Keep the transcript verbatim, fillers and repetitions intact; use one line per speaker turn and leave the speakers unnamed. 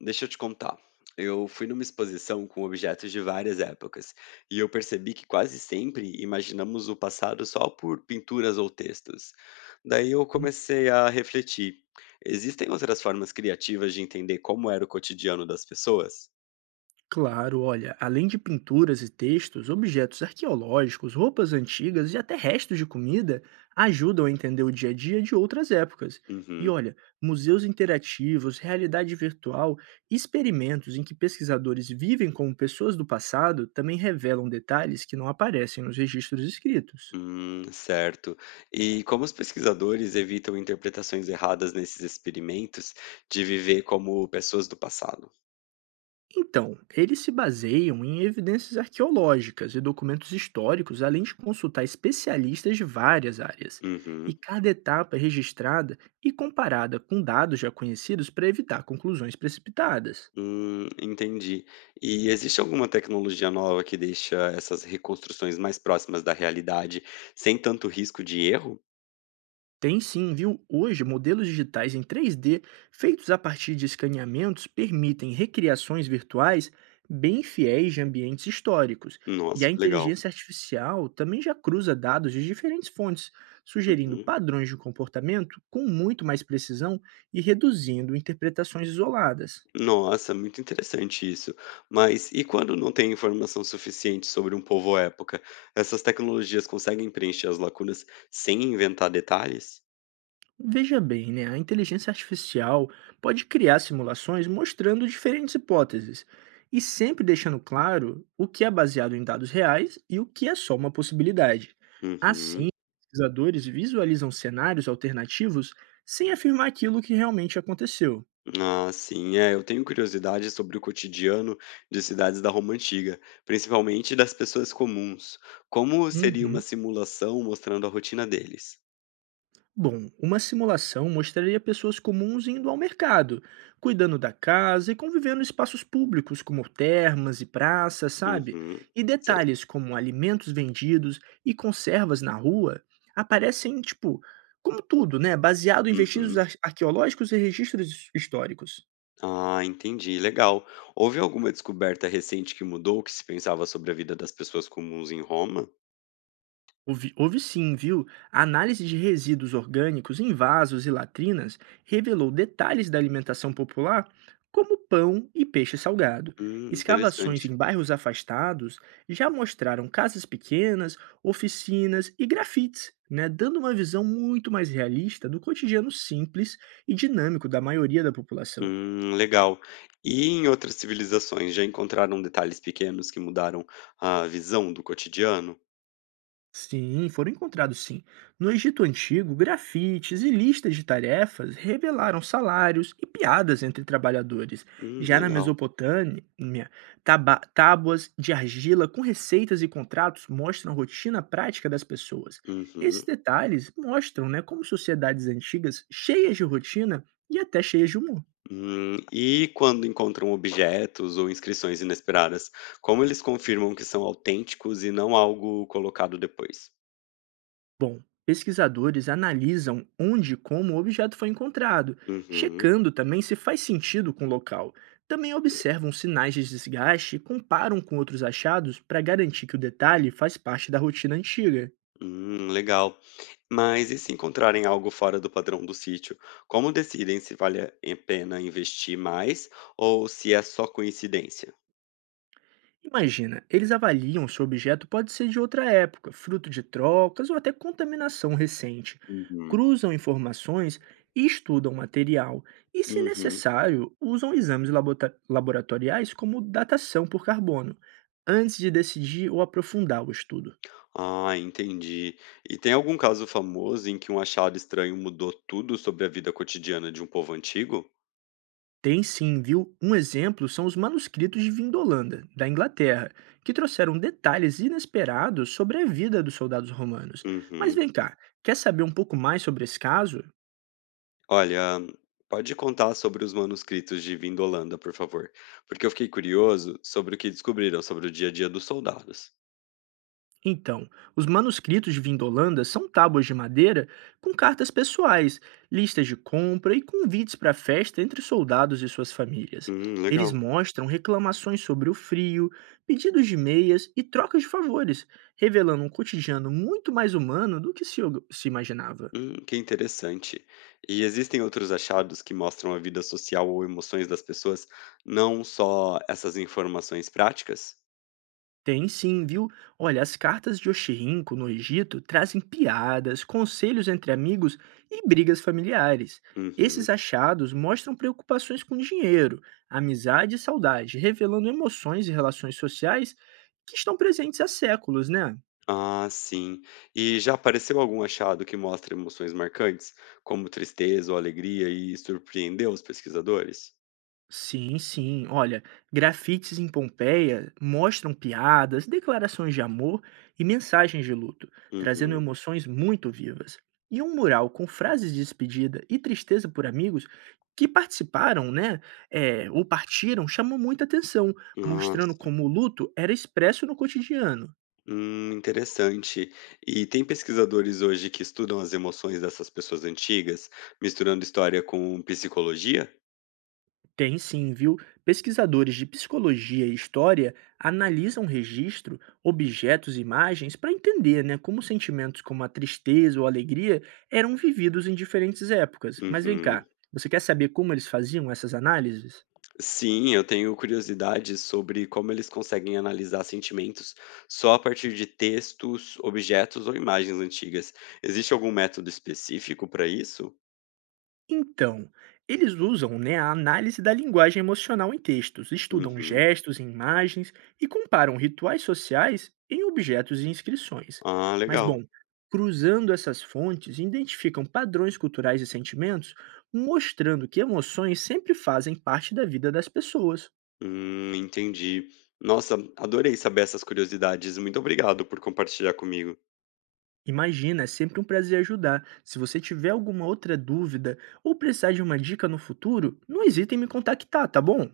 Deixa eu te contar. Eu fui numa exposição com objetos de várias épocas e eu percebi que quase sempre imaginamos o passado só por pinturas ou textos. Daí eu
Hum,
comecei a refletir: existem outras formas criativas de entender como era o cotidiano das pessoas?
Claro, olha, além de pinturas e textos, objetos arqueológicos, roupas antigas e até restos de comida ajudam a entender o dia a dia de outras épocas. E
Uhum.
olha, museus interativos, realidade virtual, experimentos em que pesquisadores vivem como pessoas do passado também revelam detalhes que não aparecem nos registros escritos.
Hum, certo. E como os pesquisadores evitam interpretações erradas nesses experimentos de viver como pessoas do passado?
Então, eles se baseiam em evidências arqueológicas e documentos históricos, além de consultar especialistas de várias áreas. E
Uhum.
cada etapa é registrada e comparada com dados já conhecidos para evitar conclusões precipitadas.
Hum, entendi. E existe alguma tecnologia nova que deixa essas reconstruções mais próximas da realidade, sem tanto risco de erro?
Tem sim, viu? Hoje, modelos digitais em três D, feitos a partir de escaneamentos, permitem recriações virtuais bem fiéis de ambientes históricos. E
Nossa,
a
que legal.
inteligência artificial também já cruza dados de diferentes fontes, sugerindo
Uhum.
padrões de comportamento com muito mais precisão e reduzindo interpretações isoladas.
Nossa, muito interessante isso. Mas e quando não tem informação suficiente sobre um povo ou época? Essas tecnologias conseguem preencher as lacunas sem inventar detalhes?
Veja bem, né? A inteligência artificial pode criar simulações mostrando diferentes hipóteses e sempre deixando claro o que é baseado em dados reais e o que é só uma possibilidade. Assim,
Uhum.
pesquisadores visualizam cenários alternativos sem afirmar aquilo que realmente aconteceu.
Ah, sim. É, eu tenho curiosidade sobre o cotidiano de cidades da Roma antiga, principalmente das pessoas comuns. Como seria uma
Uhum.
simulação mostrando a rotina deles?
Bom, uma simulação mostraria pessoas comuns indo ao mercado, cuidando da casa e convivendo em espaços públicos como termas e praças, sabe?
Uhum.
E
Sei.
detalhes como alimentos vendidos e conservas na rua aparecem, tipo, como tudo, né? Baseado em vestígios
Uhum.
ar- arqueológicos e registros his- históricos.
Ah, entendi. Legal. Houve alguma descoberta recente que mudou o que se pensava sobre a vida das pessoas comuns em Roma?
Houve, houve sim, viu? A análise de resíduos orgânicos em vasos e latrinas revelou detalhes da alimentação popular, como pão e peixe salgado.
Hum, interessante.
Escavações em bairros afastados já mostraram casas pequenas, oficinas e grafites, né, dando uma visão muito mais realista do cotidiano simples e dinâmico da maioria da população.
Hum, legal. E em outras civilizações, já encontraram detalhes pequenos que mudaram a visão do cotidiano?
Sim, foram encontrados sim. No Egito Antigo, grafites e listas de tarefas revelaram salários e piadas entre trabalhadores.
Hum,
Já na
legal.
Mesopotâmia, taba- tábuas de argila com receitas e contratos mostram a rotina prática das pessoas. Esses
Uhum.
detalhes mostram, né, como sociedades antigas, cheias de rotina e até cheias de humor.
Hum, e quando encontram objetos ou inscrições inesperadas, como eles confirmam que são autênticos e não algo colocado depois?
Bom, pesquisadores analisam onde e como o objeto foi encontrado,
Uhum.
checando também se faz sentido com o local. Também
Ok.
observam sinais de desgaste e comparam com outros achados para garantir que o detalhe faz parte da rotina antiga.
Hum, legal. Mas e se encontrarem algo fora do padrão do sítio? Como decidem se vale a pena investir mais ou se é só coincidência?
Imagina, eles avaliam se o objeto pode ser de outra época, fruto de trocas ou até contaminação recente.
Uhum.
Cruzam informações e estudam material, e, se
Uhum.
necessário, usam exames labota- laboratoriais como datação por carbono, antes de decidir ou aprofundar o estudo.
Ah, entendi. E tem algum caso famoso em que um achado estranho mudou tudo sobre a vida cotidiana de um povo antigo?
Tem sim, viu? Um exemplo são os manuscritos de Vindolanda, da Inglaterra, que trouxeram detalhes inesperados sobre a vida dos soldados romanos. Mas
Uhum.
vem cá, quer saber um pouco mais sobre esse caso?
Olha, pode contar sobre os manuscritos de Vindolanda, por favor, porque eu fiquei curioso sobre o que descobriram sobre o dia a dia dos soldados.
Então, os manuscritos de Vindolanda são tábuas de madeira com cartas pessoais, listas de compra e convites para festa entre soldados e suas famílias.
Hum,
Eles
legal.
mostram reclamações sobre o frio, pedidos de meias e trocas de favores, revelando um cotidiano muito mais humano do que se, se imaginava.
Hum, que interessante. E existem outros achados que mostram a vida social ou emoções das pessoas, não só essas informações práticas?
Tem sim, viu? Olha, as cartas de Oxirrinco no Egito trazem piadas, conselhos entre amigos e brigas familiares.
Uhum.
Esses achados mostram preocupações com dinheiro, amizade e saudade, revelando emoções e relações sociais que estão presentes há séculos, né?
Ah, sim. E já apareceu algum achado que mostra emoções marcantes, como tristeza ou alegria, e surpreendeu os pesquisadores?
Sim, sim. Olha, grafites em Pompeia mostram piadas, declarações de amor e mensagens de luto, trazendo
Uhum.
emoções muito vivas. E um mural com frases de despedida e tristeza por amigos que participaram, né, eh, ou partiram, chamou muita atenção,
Ah.
mostrando como o luto era expresso no cotidiano.
Hum, interessante. E tem pesquisadores hoje que estudam as emoções dessas pessoas antigas, misturando história com psicologia?
Tem sim, viu? Pesquisadores de psicologia e história analisam registro, objetos e imagens para entender, né, como sentimentos como a tristeza ou a alegria eram vividos em diferentes épocas. Mas vem
Uhum.
cá, você quer saber como eles faziam essas análises?
Sim, eu tenho curiosidade sobre como eles conseguem analisar sentimentos só a partir de textos, objetos ou imagens antigas. Existe algum método específico para isso?
Então, eles usam, né, a análise da linguagem emocional em textos, estudam
Uhum.
gestos e imagens e comparam rituais sociais em objetos e inscrições.
Ah,
Mas,
legal.
bom, cruzando essas fontes, identificam padrões culturais e sentimentos, mostrando que emoções sempre fazem parte da vida das pessoas.
Hum, entendi. Nossa, adorei saber essas curiosidades. Muito obrigado por compartilhar comigo.
Imagina, é sempre um prazer ajudar. Se você tiver alguma outra dúvida ou precisar de uma dica no futuro, não hesite em me contactar, tá bom?